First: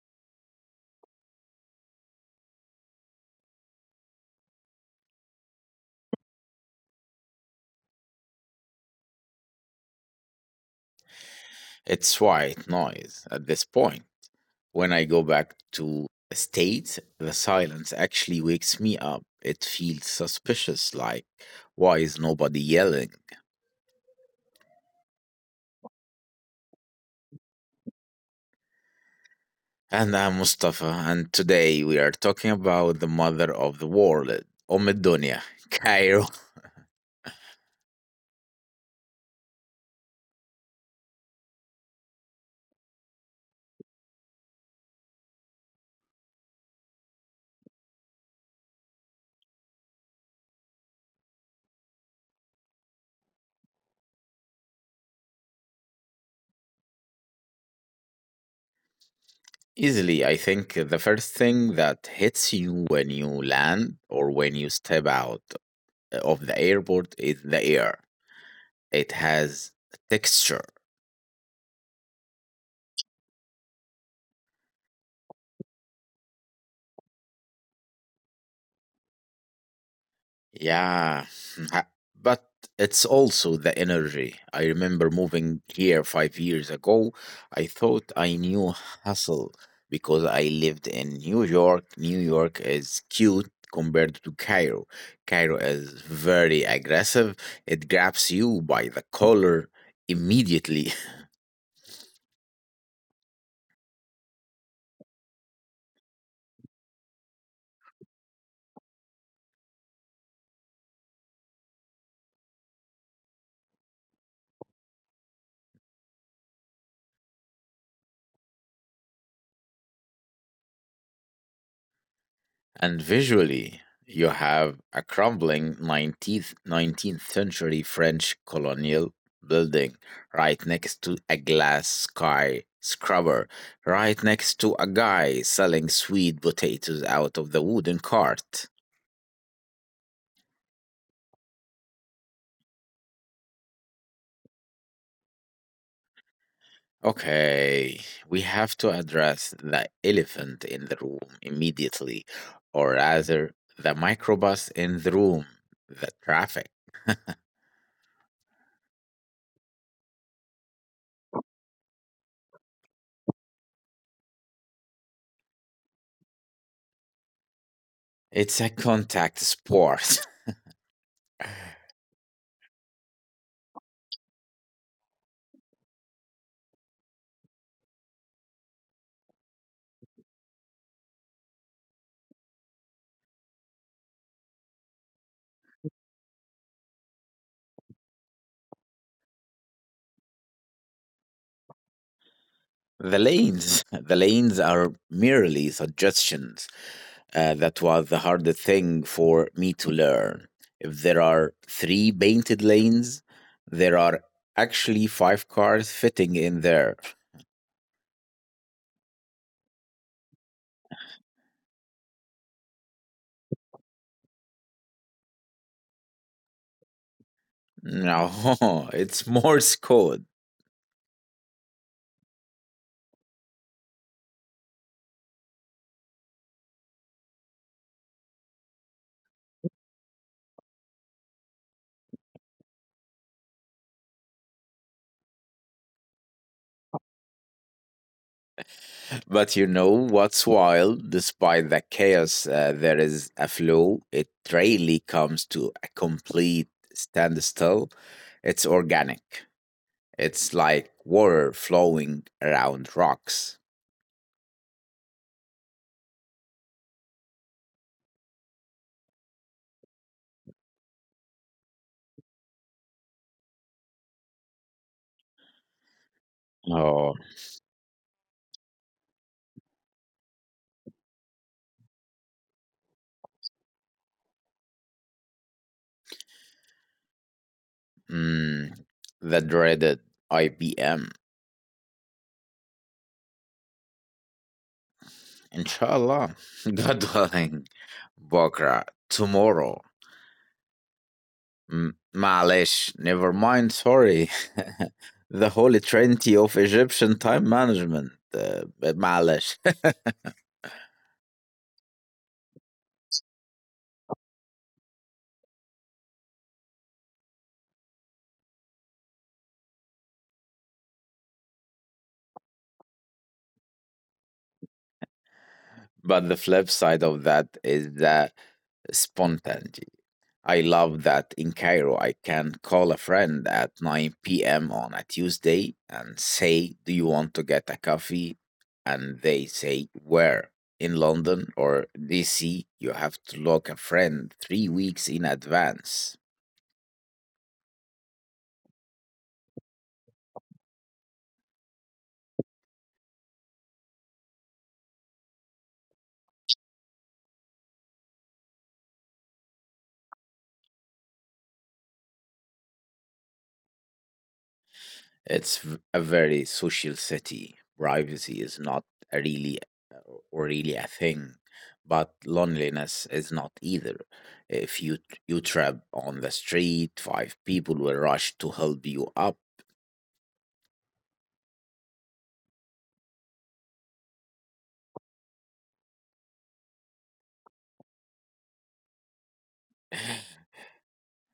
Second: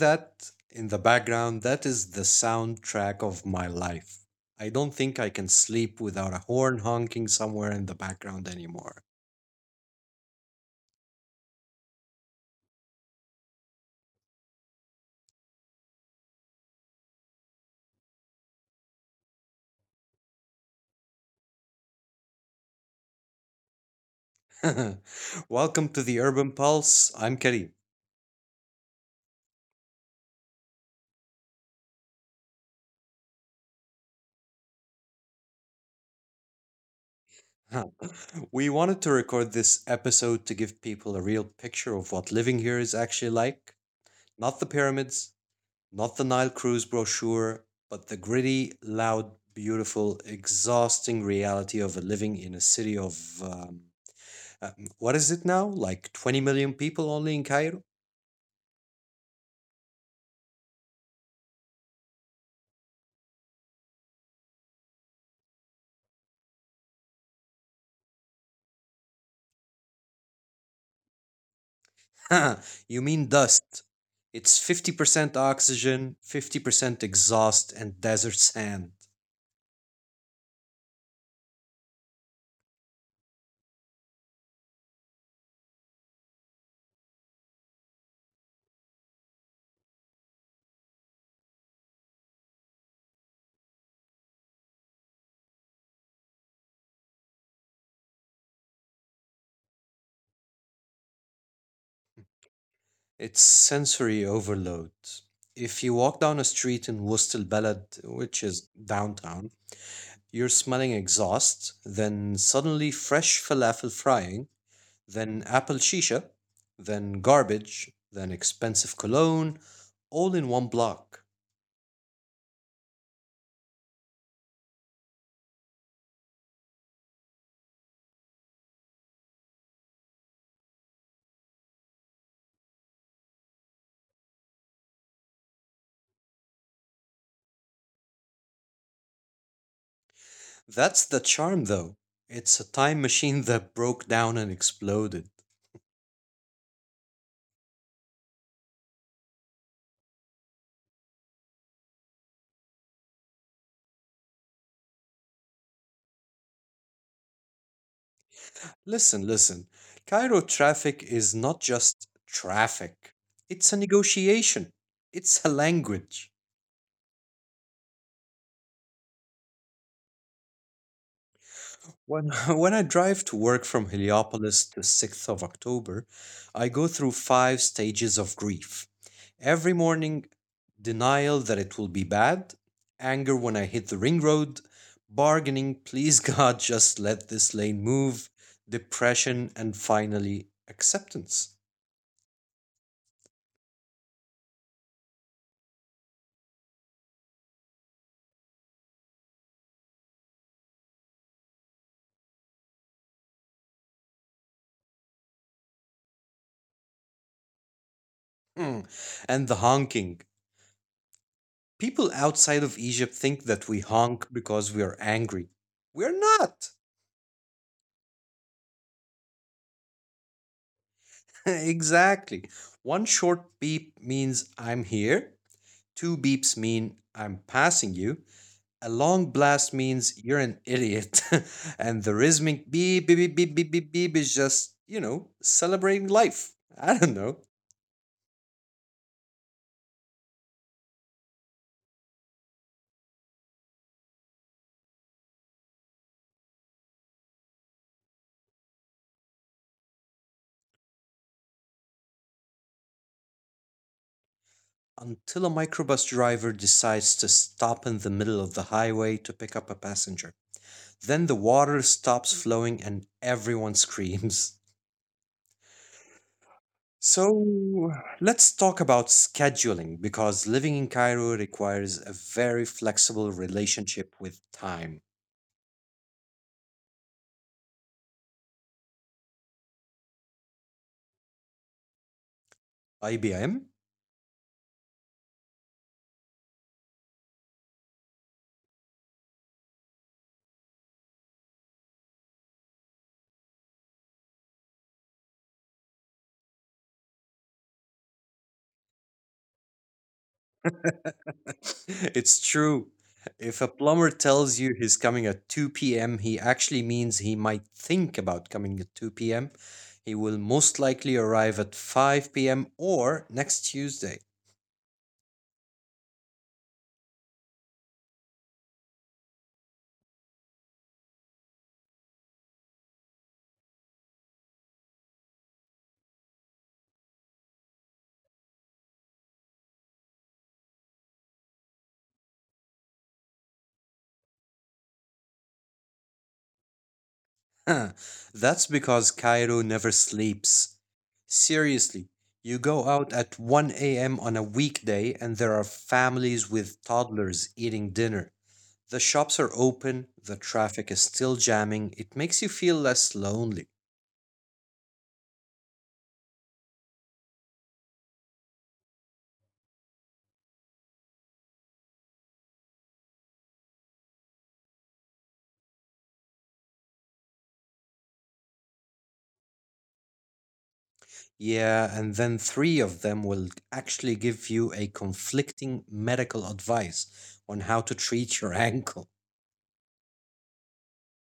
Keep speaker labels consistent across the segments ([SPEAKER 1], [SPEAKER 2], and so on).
[SPEAKER 1] that in the background? That is the soundtrack of my life. I don't think I can sleep without a horn honking somewhere in the background anymore.
[SPEAKER 2] It's white noise at this point. When I go back to states, the silence actually wakes me up. It feels suspicious, like, why is nobody yelling?
[SPEAKER 1] Welcome to the Urban Pulse. I'm Karim.
[SPEAKER 2] And I'm Mustafa, and today we are talking about the mother of the world, Dunya, Cairo.
[SPEAKER 1] Huh. We wanted to record this episode to give people a real picture of what living here is actually like. Not the pyramids, not the Nile cruise brochure, but the gritty, loud, beautiful, exhausting reality of living in a city of um, uh, what is it now? Like 20 million people only in Cairo?
[SPEAKER 2] Easily, I think the first thing that hits you when you land or when you step out of the airport is the air. It has texture.
[SPEAKER 1] You mean dust. It's 50% oxygen, 50% exhaust, and desert sand.
[SPEAKER 2] Yeah, ha- but it's also the energy. I remember moving here 5 years ago. I thought I knew hustle because I lived in New York. New York is cute compared to Cairo. Cairo is very aggressive. It grabs you by the collar immediately.
[SPEAKER 1] It's sensory overload. If you walk down a street in Wust al Balad, which is downtown, you're smelling exhaust, then suddenly fresh falafel frying, then apple shisha, then garbage, then expensive cologne, all in one block.
[SPEAKER 2] And visually, you have a crumbling 19th century French colonial building, right next to a glass skyscraper, right next to a guy selling sweet potatoes out of the wooden cart.
[SPEAKER 1] That's the charm, though. It's a time machine that broke down and exploded.
[SPEAKER 2] Okay, we have to address the elephant in the room immediately, or rather, the microbus in the room, the traffic.
[SPEAKER 1] Listen, listen. Cairo traffic is not just traffic, it's a negotiation, it's a language.
[SPEAKER 2] It's a contact sport.
[SPEAKER 1] When, when I drive to work from Heliopolis the 6th of October, I go through 5 stages of grief. Every morning, denial that it will be bad, anger when I hit the ring road, bargaining, please God, just let this lane move, depression, and finally, acceptance.
[SPEAKER 2] The lanes, the lanes are merely suggestions. That was the hardest thing for me to learn. If there are three painted lanes, there are actually five cars fitting in there.
[SPEAKER 1] Hmm. And the honking. People outside of Egypt think that we honk because we are angry. We're not.
[SPEAKER 2] No, it's Morse code.
[SPEAKER 1] Exactly. One short beep means I'm here, two beeps mean I'm passing you, a long blast means you're an idiot, and the rhythmic beep, beep, beep, beep, beep, beep, beep is just, celebrating life. I don't know.
[SPEAKER 2] But you know what's wild? Despite the chaos, there is a flow. It rarely comes to a complete standstill. It's organic. It's like water flowing around rocks.
[SPEAKER 1] Until a microbus driver decides to stop in the middle of the highway to pick up a passenger. Then the water stops flowing and everyone screams.
[SPEAKER 2] Oh.
[SPEAKER 1] So let's talk about scheduling because living in Cairo requires a very flexible relationship with time.
[SPEAKER 2] Mm, the dreaded IPM.
[SPEAKER 1] IBM?
[SPEAKER 2] Inshallah. God willing. Bokra. Tomorrow. Malish. Never mind. Sorry. The holy trinity of Egyptian time management. But Malish.
[SPEAKER 1] It's true. If a plumber tells you he's coming at 2 p.m., he actually means he might think about coming at 2 p.m. He will most likely arrive at 5 p.m. or next Tuesday.
[SPEAKER 2] But the flip side of that is the spontaneity. I love that in Cairo, I can call a friend at 9 p.m. on a Tuesday and say, "Do you want to get a coffee?" And they say, "Where?" In London or DC? You have to look a friend 3 weeks in advance.
[SPEAKER 1] Huh. That's because Cairo never sleeps. Seriously, you go out at 1 a.m. on a weekday and there are families with toddlers eating dinner. The shops are open, the traffic is still jamming, it makes you feel less lonely.
[SPEAKER 2] It's a very social city. Privacy is not really Or really a thing, but loneliness is not either. If you trap on the street, five people will rush to help you up.
[SPEAKER 1] Yeah, and then three of them will actually give you a conflicting medical advice on how to treat your ankle.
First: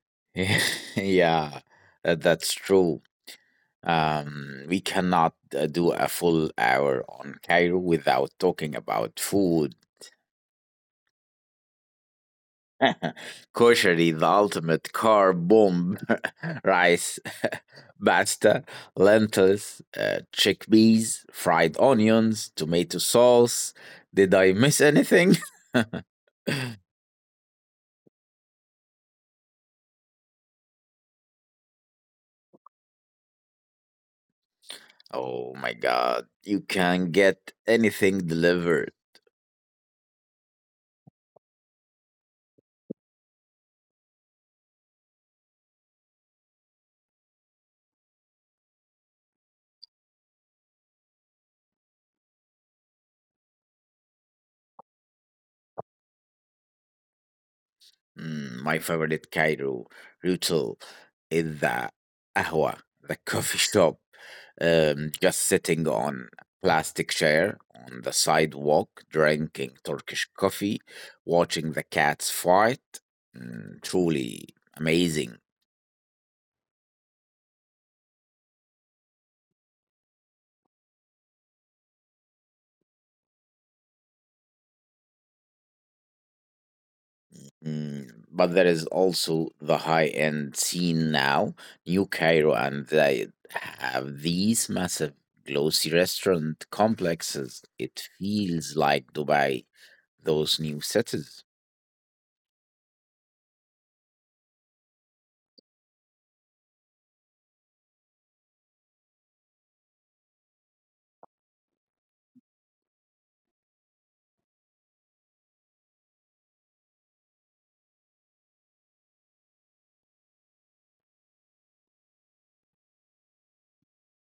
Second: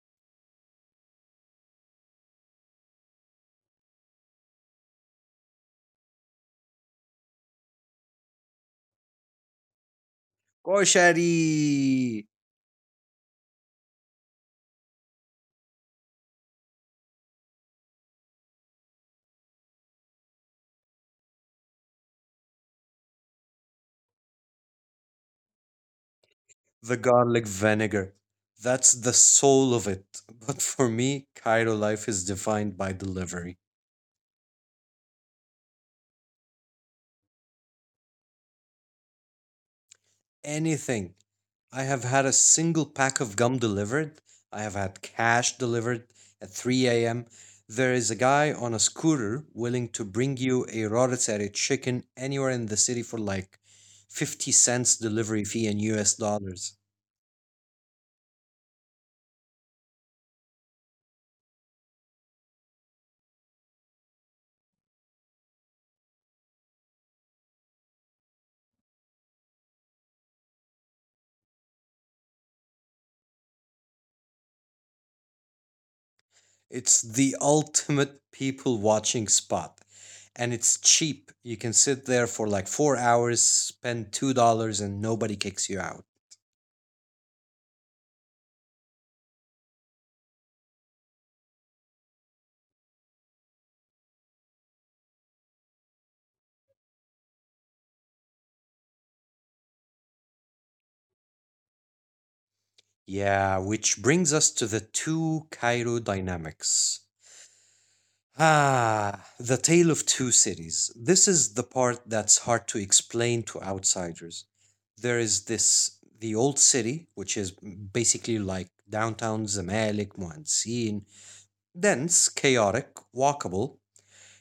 [SPEAKER 2] Yeah, that- that's true. We cannot do a full hour on Cairo without talking about food.
[SPEAKER 1] Koshari!
[SPEAKER 2] Koshari, the ultimate carb bomb. Rice, pasta, lentils, chickpeas, fried onions, tomato sauce. Did I miss anything?
[SPEAKER 1] The garlic vinegar. That's the soul of it. But for me, Cairo life is defined by delivery.
[SPEAKER 2] Oh my god, you can get anything delivered.
[SPEAKER 1] Anything. I have had a single pack of gum delivered. I have had cash delivered at 3 a.m. There is a guy on a scooter willing to bring you a rotisserie chicken anywhere in the city for like 50¢ delivery fee in US dollars.
[SPEAKER 2] My favorite Cairo ritual is the ahwa, the coffee shop. Just sitting on a plastic chair on the sidewalk, drinking Turkish coffee, watching the cats fight. Truly amazing.
[SPEAKER 1] It's the ultimate people watching spot. And it's cheap. You can sit there for like 4 hours, spend $2, and nobody kicks you out.
[SPEAKER 2] But there is also the high end scene now, New Cairo, and they have these massive glossy restaurant complexes. It feels like Dubai, those new cities.
[SPEAKER 1] Yeah, which brings us to the two Cairo dynamics. Ah, the tale of two cities. This is the part that's hard to explain to outsiders. There is this, the old city, which is basically like downtown Zamalek, Muhansin, dense, chaotic, walkable,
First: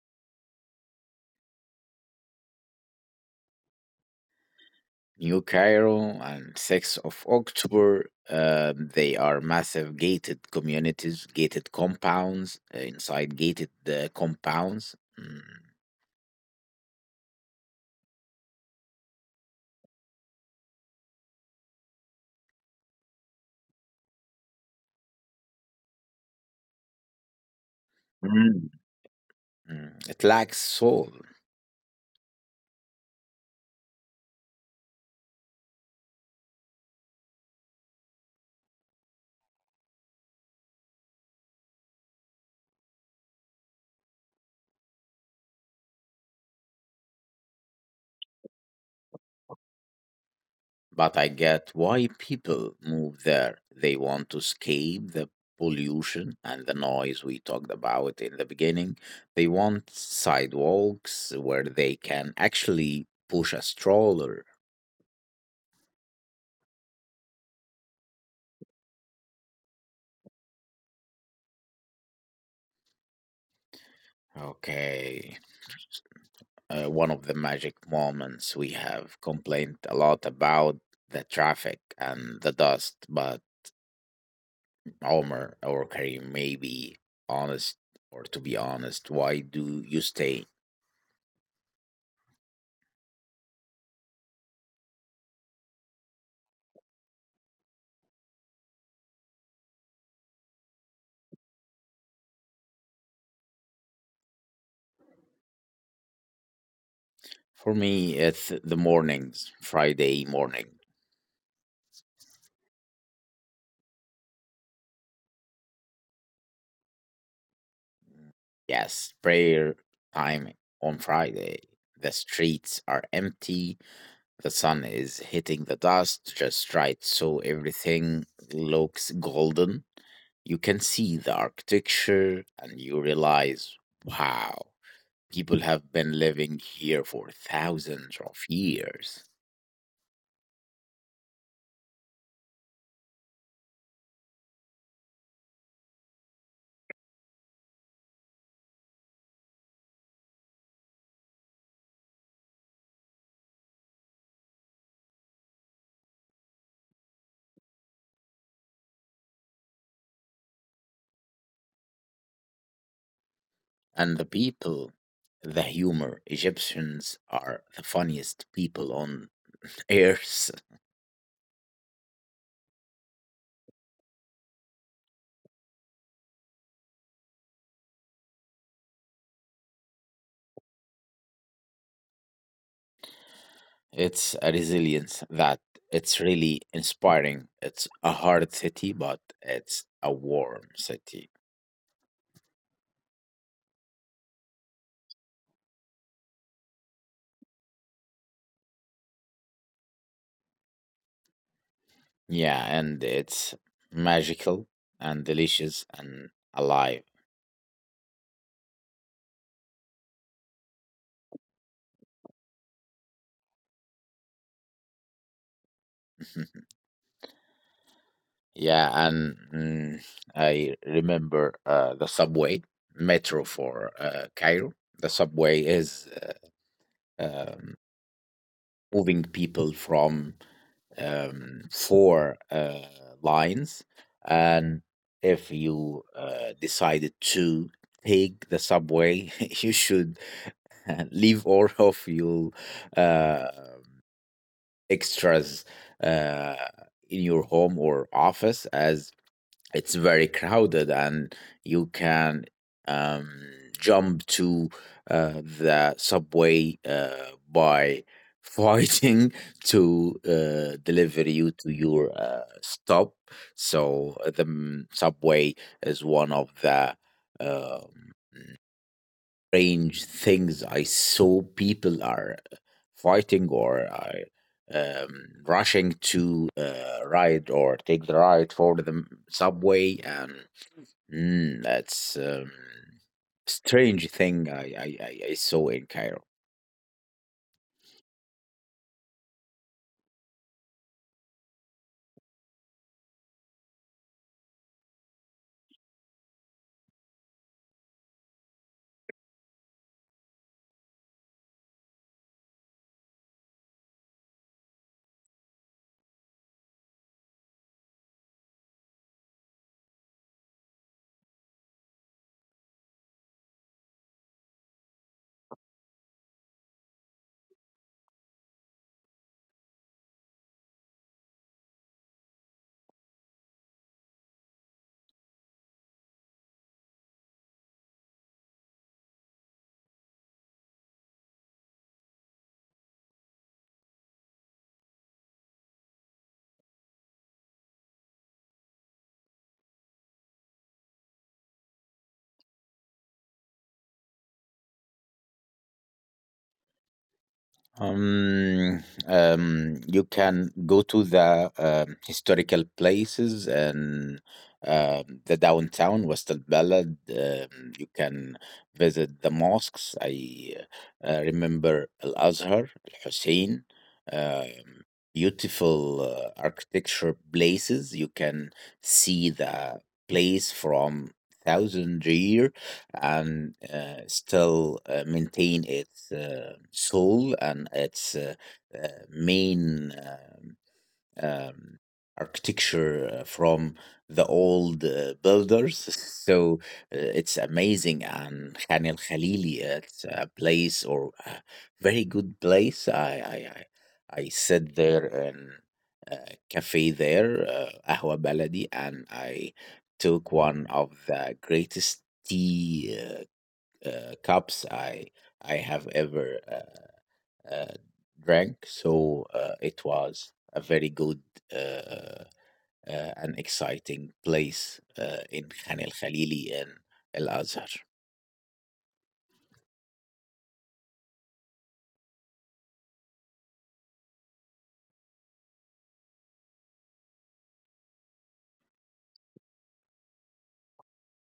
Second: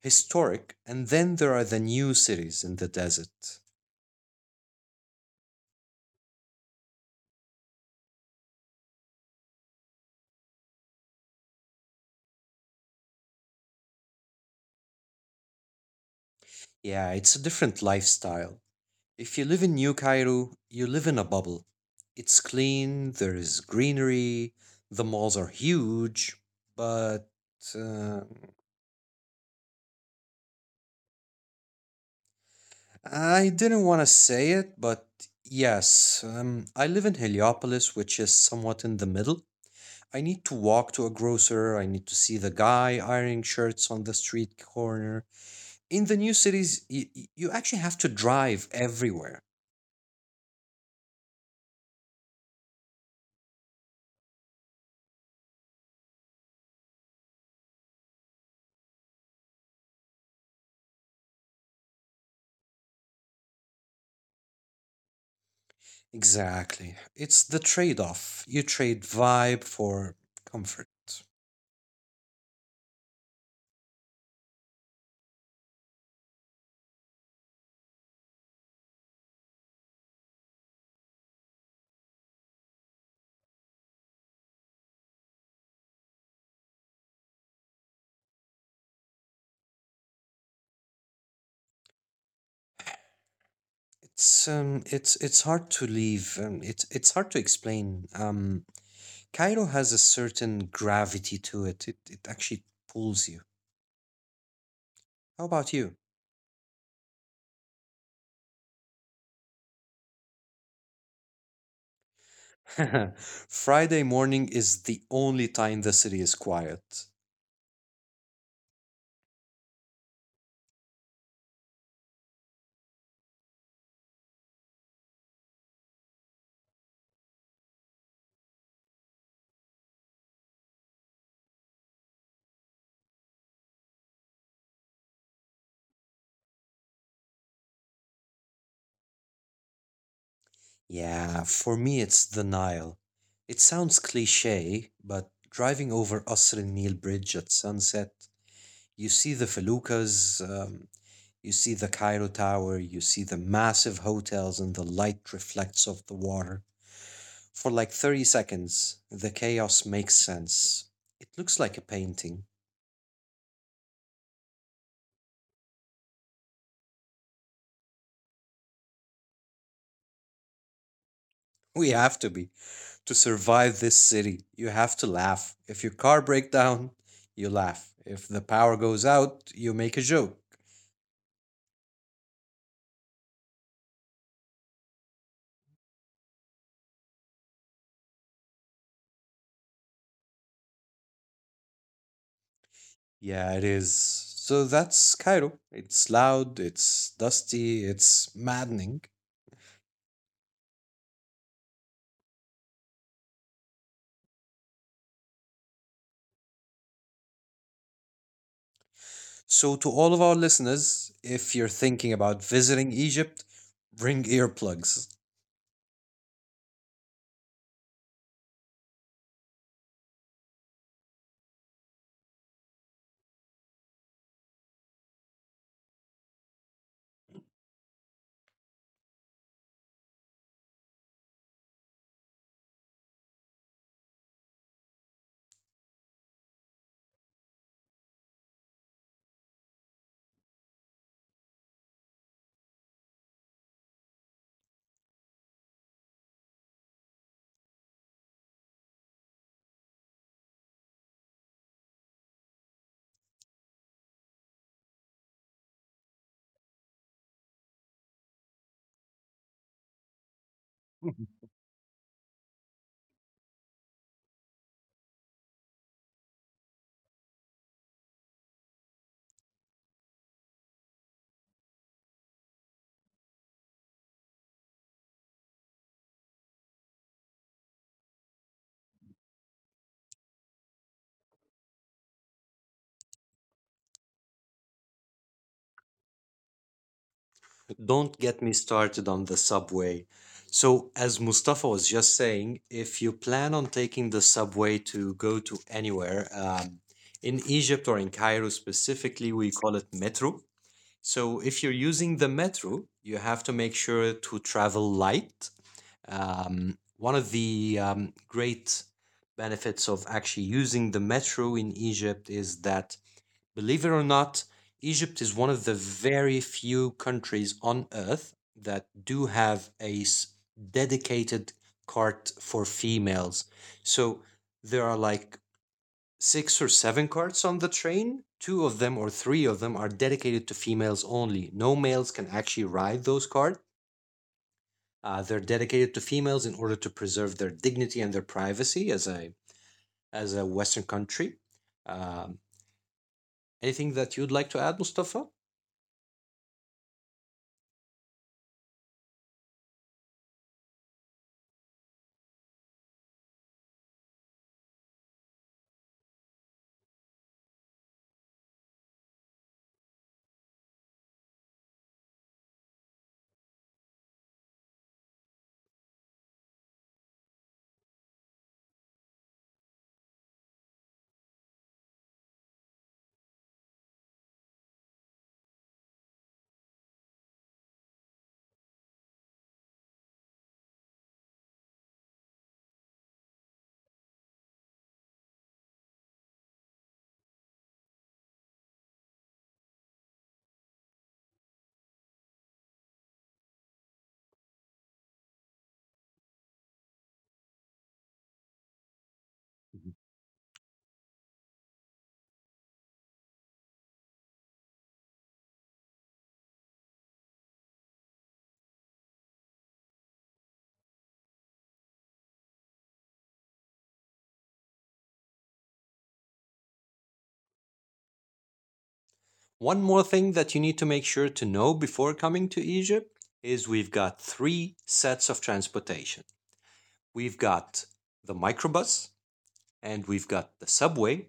[SPEAKER 1] historic, and then there are the new cities in the desert.
[SPEAKER 2] New Cairo and 6th of October, they are massive gated communities, gated compounds, inside gated compounds.
[SPEAKER 1] Yeah, it's a different lifestyle. If you live in New Cairo, you live in a bubble. It's clean, there is greenery, the malls are huge, but uh,
[SPEAKER 2] Mm. Mm. It lacks soul,
[SPEAKER 1] I didn't want to say it, but yes, I live in Heliopolis, which is somewhat in the middle. I need to walk to a grocer, I need to see the guy ironing shirts on the street corner. In the new cities you actually have to drive everywhere.
[SPEAKER 2] but I get why people move there. They want to escape the pollution and the noise we talked about in the beginning. They want sidewalks where they can actually push a stroller.
[SPEAKER 1] Exactly, it's the trade-off. You trade vibe for comfort.
[SPEAKER 2] Okay, one of the magic moments, we have complained a lot about the traffic and the dust, but Omar or Karim, maybe honest or to be honest, why do you stay?
[SPEAKER 1] It's hard to leave. It's hard to explain. Cairo has a certain gravity to it. It actually pulls you. How about you?
[SPEAKER 2] For me it's the mornings. Friday morning,
[SPEAKER 1] Friday morning is the only time the city is quiet.
[SPEAKER 2] yes, prayer time on Friday. The streets are empty. The sun is hitting the dust just right, so everything looks golden. You can see the architecture and you realize, wow, people have been living here for thousands of years.
[SPEAKER 1] Yeah, for me it's the Nile. It sounds cliché, but driving over Qasr al-Nil Bridge at sunset, you see the feluccas, you see the Cairo Tower, you see the massive hotels, and the light reflects off the water. For like 30 seconds, the chaos makes sense. It looks like a painting.
[SPEAKER 2] And the people, the humor, Egyptians are the funniest people on earth.
[SPEAKER 1] We have to be. To survive this city, you have to laugh. If your car breaks down, you laugh. If the power goes out, you make a joke.
[SPEAKER 2] It's a resilience that it's really inspiring. It's a hard city, but it's a warm city.
[SPEAKER 1] Yeah, it is. So that's Cairo. It's loud, it's dusty, it's maddening.
[SPEAKER 2] Yeah, and it's magical and delicious and alive.
[SPEAKER 1] So, to all of our listeners, if you're thinking about visiting Egypt, bring earplugs.
[SPEAKER 2] Yeah, and I remember the subway metro for Cairo. The subway is uh, um, moving people from four lines, and if you decided to take the subway, you should leave all of your. Uh, extras uh, in your home or office, as it's very crowded, and you can um, jump to the subway by fighting to deliver you to your stop. So the subway is one of the um, strange things I saw. People are fighting or are rushing to ride or take the ride for the subway, and that's strange thing I saw in Cairo.
[SPEAKER 1] Don't get me started on the subway. So, as Mustafa was just saying, if you plan on taking the subway to go to anywhere, in Egypt or in Cairo specifically, we call it metro. So if you're using the metro, you have to make sure to travel light. One of the great benefits of actually using the metro in Egypt is that, believe it or not, Egypt is one of the very few countries on earth that do have a dedicated cart for females. So there are like 6 or 7 carts on the train. Two of them or three of them are dedicated to females only. No males can actually ride those carts. They're dedicated to females in order to preserve their dignity and their privacy as a Western country. Um, anything that you'd like to add, Mustafa?
[SPEAKER 2] You can go to the historical places and the downtown, West Balad. You can visit the mosques. I remember Al Azhar, Al Hussein. Um, beautiful architecture places. You can see the place from thousand years and still maintain its soul and its main um, architecture from the old builders. So it's amazing. And Khan al Khalili, it's a place or a very good place. I sit there in a cafe there, Ahwa Baladi, and I took one of the greatest tea cups I have ever uh, drank. So it was a very good uh, and exciting place in Khan el Khalili in Al Azhar.
[SPEAKER 1] One more thing that you need to make sure to know before coming to Egypt is we've got three sets of transportation. We've got the microbus, and we've got the subway,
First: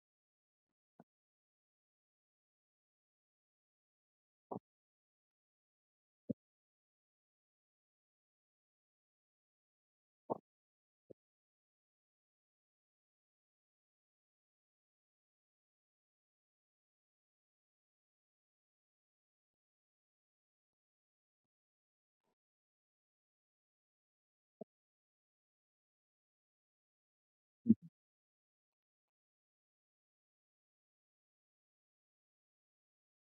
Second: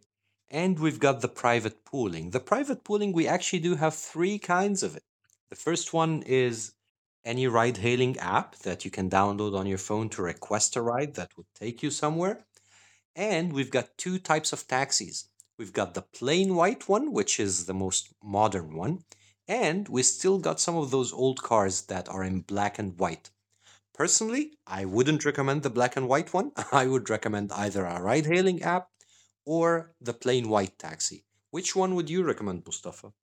[SPEAKER 1] and we've got the private pooling. The private pooling, we actually do have three kinds of it. The first one is any ride hailing app that you can download on your phone to request a ride that would take you somewhere. And we've got two types of taxis. We've got the plain white one, which is the most modern one, and we still got some of those old cars that are in black and white. Personally, I wouldn't recommend the black and white one. I would recommend either a ride hailing app or the plain white taxi. Which one would you recommend, Mustafa?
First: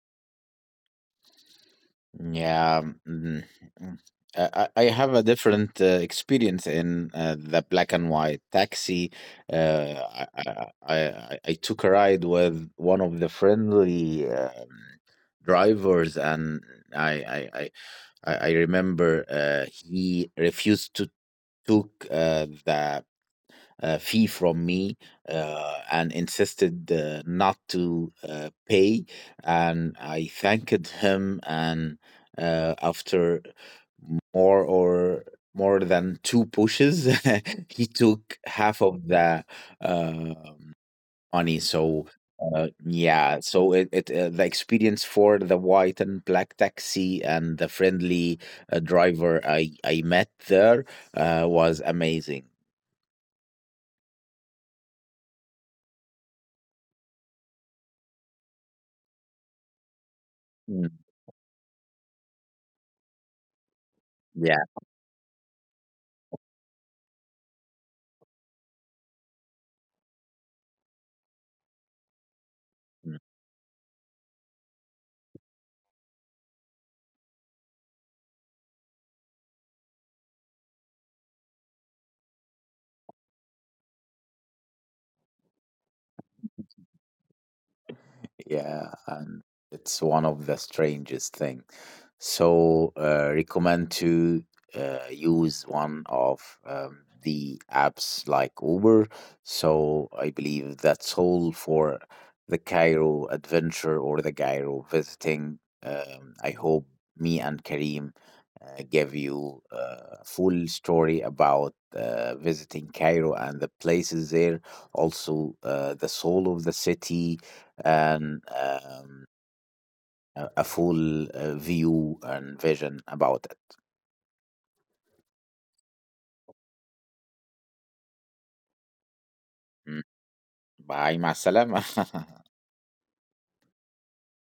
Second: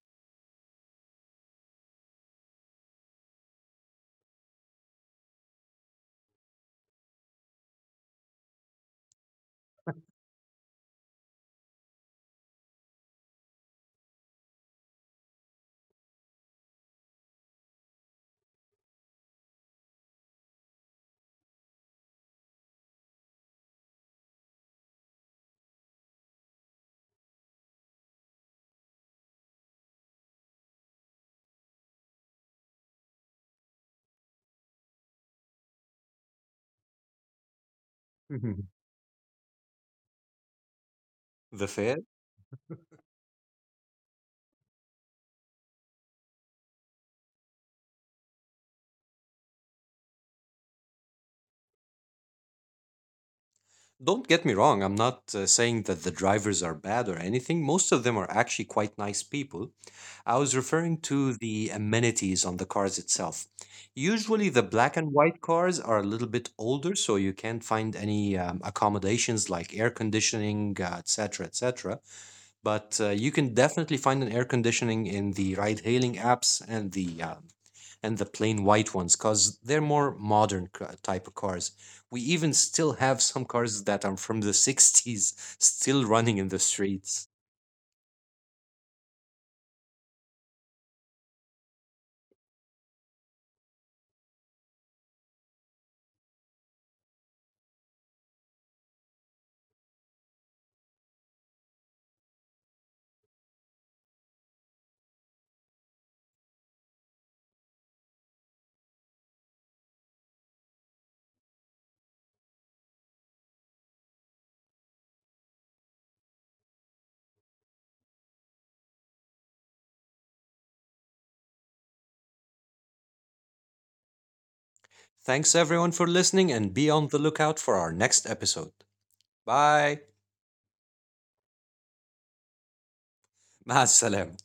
[SPEAKER 2] Yeah, mm, mm. I, I I have a different experience in the black and white taxi. I took a ride with one of the friendly drivers, and I, I, I, I remember he refused to took the fee from me and insisted not to pay. And I thanked him. And after more or more than two pushes, he took
[SPEAKER 1] Mhm.
[SPEAKER 2] half of the uh, money.
[SPEAKER 1] The fare?
[SPEAKER 2] So yeah, so it the experience for the white and black taxi and the friendly driver I met there was amazing.
[SPEAKER 1] Don't get me wrong, I'm not saying that the drivers are bad or anything. Most of them are actually quite nice people. I was
[SPEAKER 2] Mm.
[SPEAKER 1] referring to the amenities on the cars itself. Usually,
[SPEAKER 2] Yeah.
[SPEAKER 1] the black and white cars are a little bit older, so you can't find any accommodations like air conditioning, etc., etc. But you can definitely find an air conditioning in the ride-hailing apps and the plain white ones because they're more modern type of cars. We even still have some cars that are from the '60s still running in the streets.
[SPEAKER 2] Yeah, and it's one of the strangest thing. So recommend to use one of the apps like Uber. So I believe that's all for the Cairo adventure or the Cairo visiting. I hope me and Karim give you a full story about visiting Cairo and the places there, also the soul of the city, and a full view and vision about it.
[SPEAKER 1] Thanks everyone for listening and be on the lookout for our next episode.
[SPEAKER 2] Mm.
[SPEAKER 1] Bye.
[SPEAKER 2] Bye, مع السلامة
[SPEAKER 1] مع السلامة.